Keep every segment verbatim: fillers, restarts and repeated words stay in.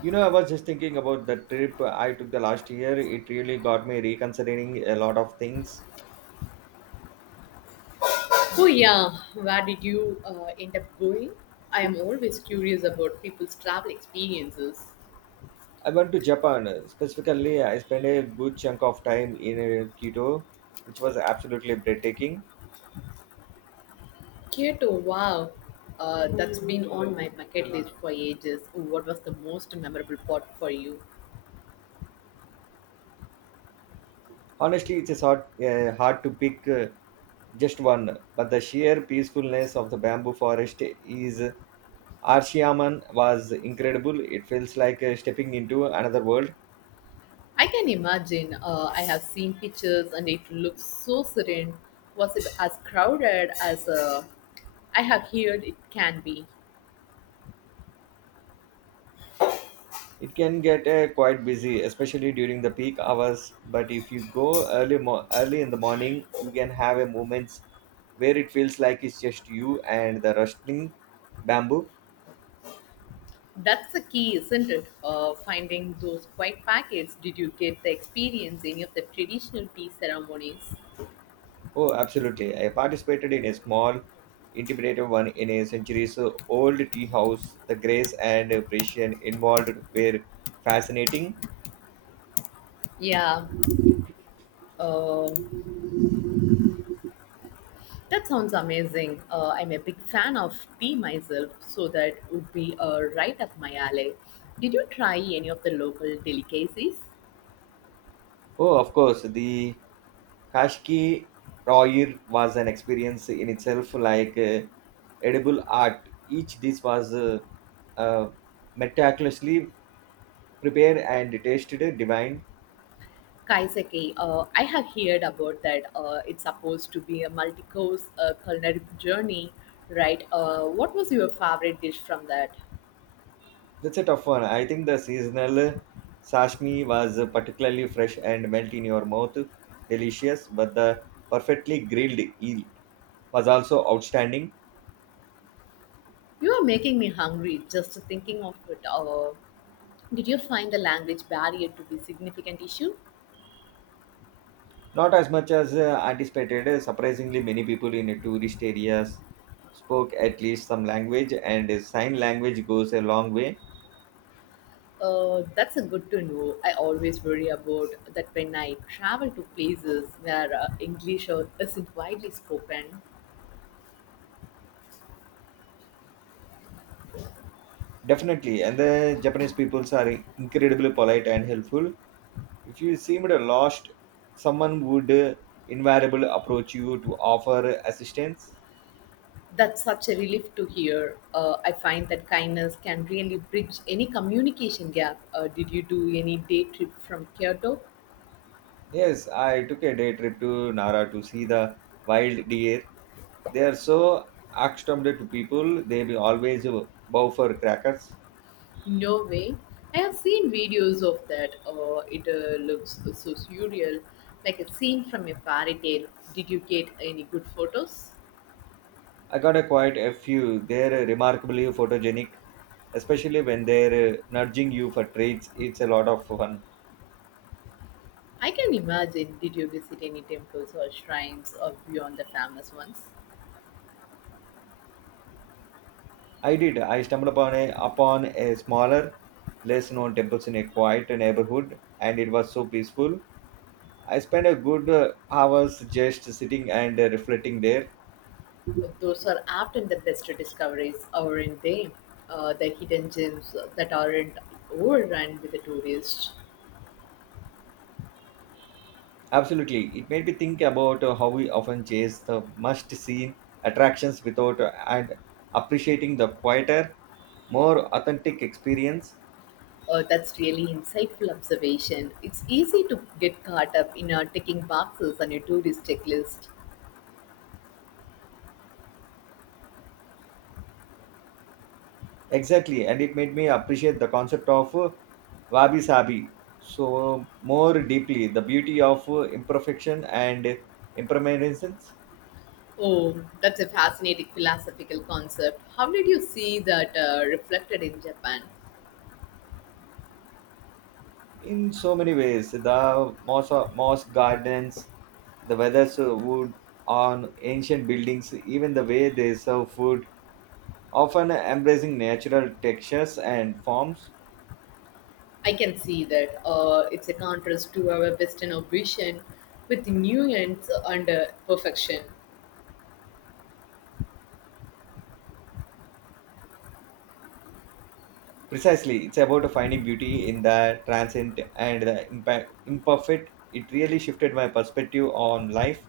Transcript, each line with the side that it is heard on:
right: You know, I was just thinking about the trip I took the last year. It really got me reconsidering a lot of things.
left: Oh yeah, where did you uh, end up going? I am always curious about people's travel experiences.
right: I went to Japan. Specifically, I spent a good chunk of time in uh, Kyoto, which was absolutely breathtaking.
left: Kyoto, wow, uh, that's been on my bucket list for ages. What was the most memorable part for you?
right: Honestly, it's hard, uh, hard to pick uh, just one, but the sheer peacefulness of the bamboo forest is Arshiyaman was incredible. It feels like uh, stepping into another world.
left: I can imagine. Uh, I have seen pictures, and it looks so serene. Was it as crowded as uh, I have heard it can be?
right: It can get uh, quite busy, especially during the peak hours. But if you go early, mo- early in the morning, you can have a moments where it feels like it's just you and the rustling bamboo.
left: That's the key, isn't it? Uh, finding those quiet packets. Did you get the experience any of the traditional tea ceremonies?
right: Oh, absolutely! I participated in a small, intimidated one in a centuries old tea house. The grace and precision involved were fascinating.
left: Yeah, uh, that sounds amazing. Uh, I'm a big fan of tea myself, so that would be uh, right up my alley. Did you try any of the local delicacies?
right: Oh, of course, the Kashki Roir was an experience in itself, like uh, edible art. Each dish was uh, uh, meticulously prepared and tasted divine.
left: Kaiseki, uh, I have heard about that. Uh, it's supposed to be a multi-course uh, culinary journey, right? Uh, what was your favorite dish from that?
right: That's a tough one. I think the seasonal sashimi was particularly fresh and melt in your mouth, delicious. But the perfectly grilled eel was also outstanding.
left: You are making me hungry just thinking of it. Uh, did you find the language barrier to be significant issue?
right: Not as much as uh, anticipated. Uh, Surprisingly, many people in tourist areas spoke at least some language, and uh, sign language goes a long way.
left: Uh, that's a good to know. I always worry about that when I travel to places where uh, English uh, isn't widely spoken.
right: Definitely, and the Japanese peoples are incredibly polite and helpful. If you seemed lost, someone would uh, invariably approach you to offer assistance.
left: That's such a relief to hear. Uh, I find that kindness can really bridge any communication gap. Uh, did you do any day trip from Kyoto?
right: Yes, I took a day trip to Nara to see the wild deer. They are so accustomed to people; they will always uh, bow for crackers.
left: No way. I have seen videos of that. Uh, it uh, looks so surreal, like a scene from a fairy tale. Did you get any good photos?
right: I got a quite a few. They're remarkably photogenic, especially when they're uh, nudging you for treats. It's a lot of fun.
left: I can imagine. Did you visit any temples or shrines or beyond the famous ones?
right: I did. I stumbled upon a upon a smaller, less known temples in a quiet neighborhood, and it was so peaceful. I spent a good uh, hours just sitting and uh, reflecting there.
left: Uh, Those are often the best discoveries, aren't they? Uh, the hidden gems that aren't overrun with the tourists.
right: Absolutely, it made me think about uh, how we often chase the must-see attractions without uh, and appreciating the quieter, more authentic experience.
left: Uh, that's really insightful observation. It's easy to get caught up in uh, ticking boxes on your tourist checklist.
right: Exactly, and it made me appreciate the concept of uh, wabi sabi so more deeply. The beauty of uh, imperfection and impermanence
left: Oh, that's a fascinating philosophical concept. How did you see that uh, reflected in Japan?
right: in so many ways. The moss, moss gardens, the weathers uh, wood on ancient buildings, even the way they serve food, often embracing natural textures and forms.
left: I can see that uh, it's a contrast to our Western ambition with nuance and uh, perfection.
right: Precisely, it's about finding beauty in the transient and the impa- imperfect. It really shifted my perspective on life.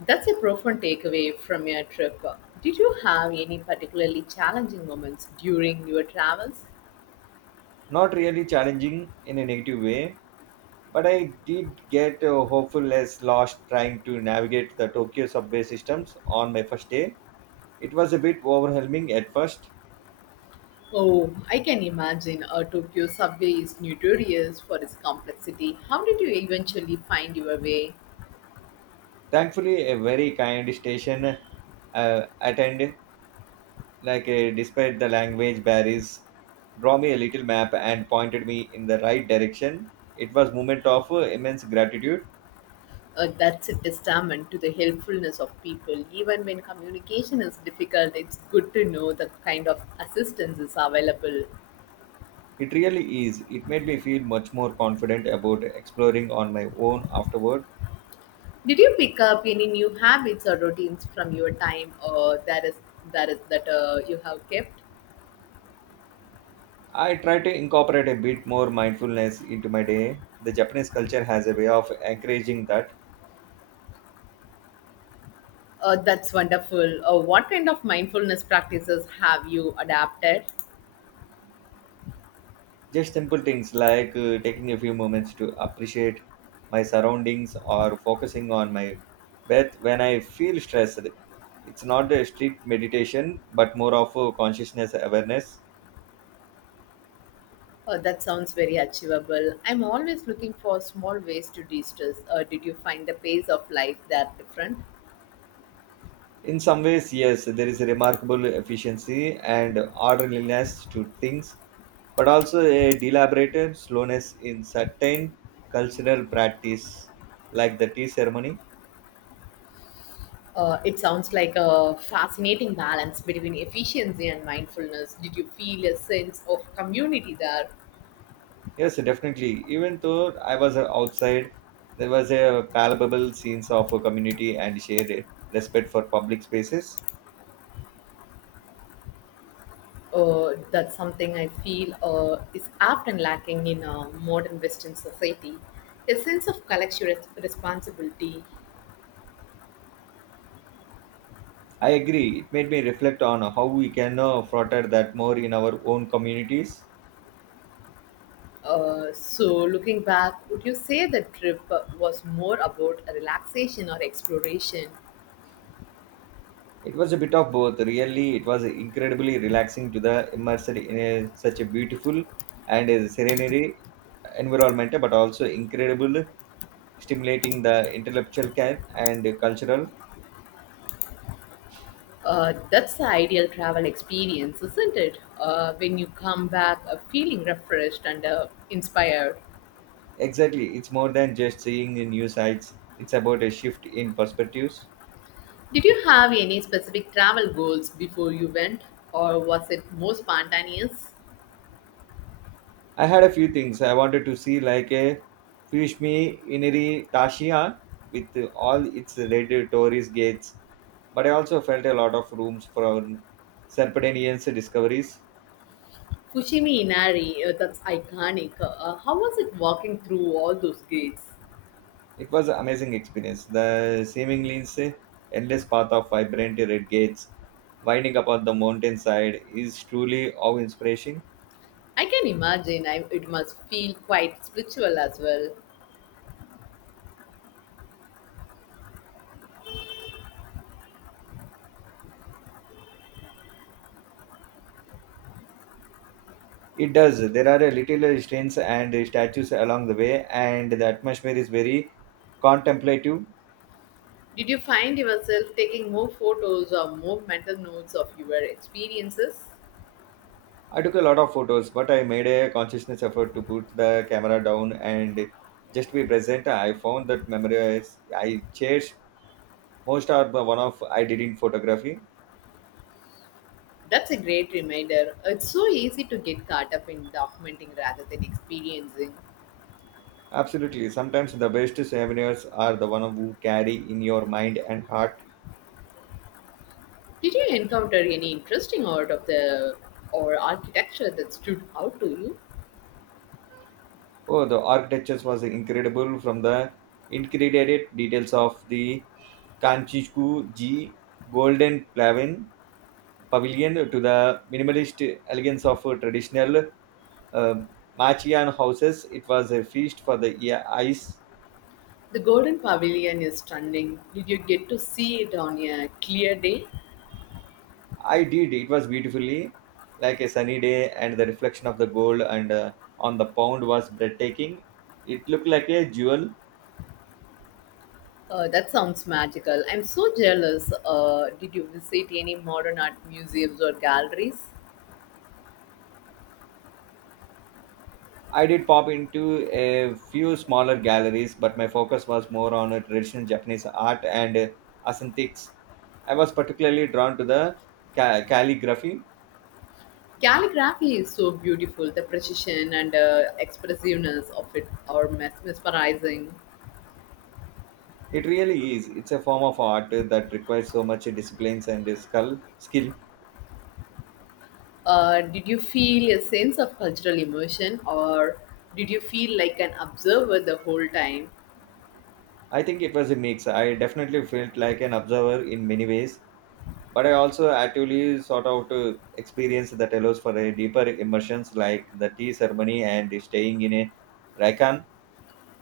left: That's a profound takeaway from your trip. Did you have any particularly challenging moments during your travels?
right: Not really challenging in a negative way, but I did get uh, hopeful as lost trying to navigate the Tokyo subway systems on my first day. It was a bit overwhelming at first.
left: Oh, I can imagine a Tokyo subway is notorious for its complexity. How did you eventually find your way?
right: Thankfully, a very kind station uh, attended, like uh, despite the language barriers, draw me a little map and pointed me in the right direction. It was moment of uh, immense gratitude.
left: Uh, that's a testament to the helpfulness of people. Even when communication is difficult, it's good to know the kind of assistance is available.
right: It really is. It made me feel much more confident about exploring on my own afterward.
left: Did you pick up any new habits or routines from your time, or that is that is that uh, you have kept?
right: I try to incorporate a bit more mindfulness into my day. The Japanese culture has a way of encouraging that.
left: Uh, that's wonderful. Uh, what kind of mindfulness practices have you adapted?
right: Just simple things like uh, taking a few moments to appreciate my surroundings or focusing on my breath when I feel stressed. It's not a strict meditation, but more of a consciousness awareness.
left: Uh, that sounds very achievable. I'm always looking for small ways to de-stress. Uh, did you find the pace of life that different?
right: In some ways, yes, there is a remarkable efficiency and orderliness to things, but also a deliberate slowness in certain cultural practice, like the tea ceremony.
left: Uh, it sounds like a fascinating balance between efficiency and mindfulness. Did you feel a sense of community there?
right: Yes, definitely. Even though I was uh, outside, there was a palpable sense of a community and shared respect for public spaces.
left: Uh, that's something I feel uh, is often lacking in uh, modern Western society. A sense of collective res- responsibility.
right: I agree. It made me reflect on how we can uh, foster that more in our own communities.
left: Uh, so, looking back, would you say the trip uh, was more about a relaxation or exploration?
right: It was a bit of both. Really, it was incredibly relaxing to the immersed in a, such a beautiful and a serenity environment, but also incredible stimulating the intellectual care and cultural.
left: Uh, that's the ideal travel experience, isn't it? Uh, when you come back uh, feeling refreshed and uh, inspired.
right: Exactly, it's more than just seeing the new sites. It's about a shift in perspectives.
left: Did you have any specific travel goals before you went, or was it more spontaneous?
right: I had a few things I wanted to see, like a fish me iniri Tashiya with all its red tourist gates, but I also felt a lot of rooms for our serpentinian discoveries.
left: Fushimi Inari, uh, that's iconic. Uh, how was it walking through all those gates?
right: It was an amazing experience. The seemingly endless path of vibrant red gates winding up on the mountainside is truly awe-inspiring.
left: I can imagine I, it must feel quite spiritual as well.
right: It does. There are a little stands and statues along the way, and the atmosphere is very contemplative.
left: Did you find yourself taking more photos or more mental notes of your experiences?
right: I took a lot of photos, but I made a consciousness effort to put the camera down and just be present. I found that memories I cherished most are the one of I did in photography.
left: That's a great reminder. It's so easy to get caught up in documenting rather than experiencing.
right: Absolutely. Sometimes the best souvenirs are the one who carry in your mind and heart.
left: Did you encounter any interesting art of the or architecture that stood out to you?
right: Oh, the architecture was incredible from the intricate details of the Kanchiku G Golden Pavilion, Pavilion to the minimalist elegance of traditional uh, Machian houses. It was a feast for the ear- eyes.
left: The Golden Pavilion is stunning. Did you get to see it on a clear day?
right: I did. It was beautifully like a sunny day, and the reflection of the gold and uh, on the pond was breathtaking. It looked like a jewel.
left: Uh, that sounds magical. I'm so jealous. Uh, did you visit any modern art museums or galleries?
right: I did pop into a few smaller galleries, but my focus was more on uh, traditional Japanese art and uh, aesthetics. I was particularly drawn to the ca- calligraphy.
left: Calligraphy is so beautiful. The precision and uh, expressiveness of it are mes- mesmerizing.
right: It really is. It's a form of art uh, that requires so much disciplines and uh, skill.
left: Uh, did you feel a sense of cultural immersion or did you feel like an observer the whole time?
right: I think it was a mix. I definitely felt like an observer in many ways, but I also actually sought out uh, experience that allows for a deeper immersions, like the tea ceremony and staying in a ryokan.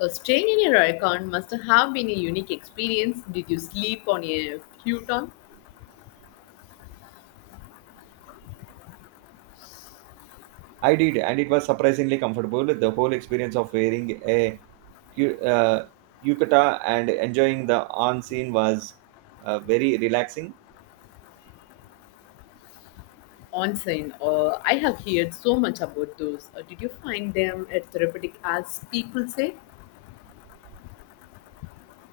left: Uh, staying in your ryokan must have been a unique experience. Did you sleep on a futon
right: I did, and it was surprisingly comfortable. The whole experience of wearing a cu- uh, yukata and enjoying the on scene was uh, very relaxing.
left: onsen? Uh, I have heard so much about those. Uh, did you find them uh, therapeutic as people say?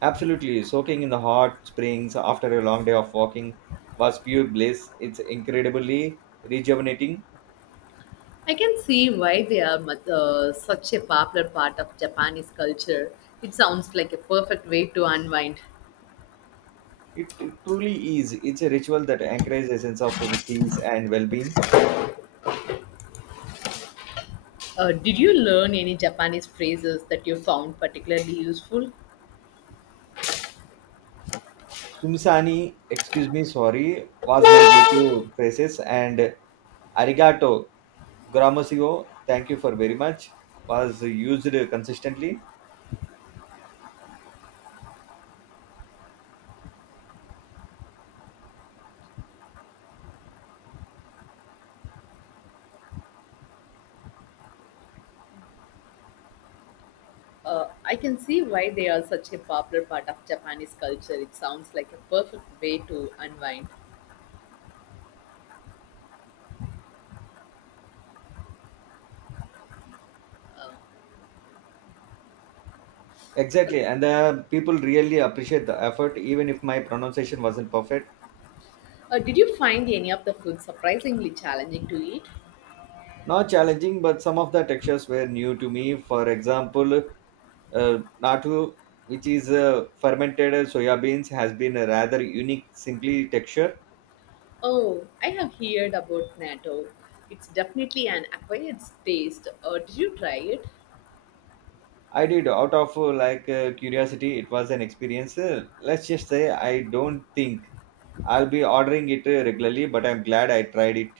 right: Absolutely, soaking in the hot springs after a long day of walking was pure bliss. It's incredibly rejuvenating.
left: I can see why they are mu- uh, such a popular part of Japanese culture. It sounds like a perfect way to unwind.
right: It truly is. It's a ritual that anchors a sense of peace and well-being.
left: Uh, did you learn any Japanese phrases that you found particularly useful?
right: Sumsani, excuse me, sorry, was my go-to phrases, and arigato Gramocio, thank you for very much, was used consistently.
left: Uh, I can see why they are such a popular part of Japanese culture. It sounds like a perfect way to unwind. Uh,
right: Exactly, and the people really appreciate the effort, even if my pronunciation wasn't perfect.
left: uh, did you find any of the food surprisingly challenging to eat?
right: Not challenging, but some of the textures were new to me. For example, uh, natu, which is uh, fermented soya beans, has been a rather unique, simply texture.
left: Oh, I have heard about natto. It's definitely an acquired taste. Uh, did you try it?
right: I did out of uh, like uh, curiosity. It was an experience. Uh, let's just say I don't think I'll be ordering it uh, regularly, but I'm glad I tried it.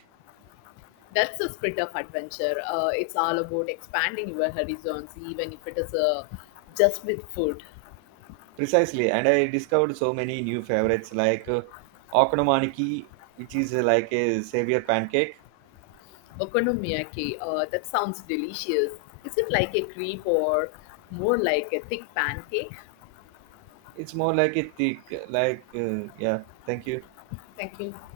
left: That's the spirit of adventure. Uh, it's all about expanding your horizons, even if it is uh, just with food.
right: Precisely, and I discovered so many new favorites like uh, okonomiyaki, which is uh, like a savior pancake.
left: Okonomiyaki, uh, that sounds delicious. Is it like a crepe or more like a thick pancake?
right: It's more like a thick, like uh, yeah. Thank you.
left: Thank you.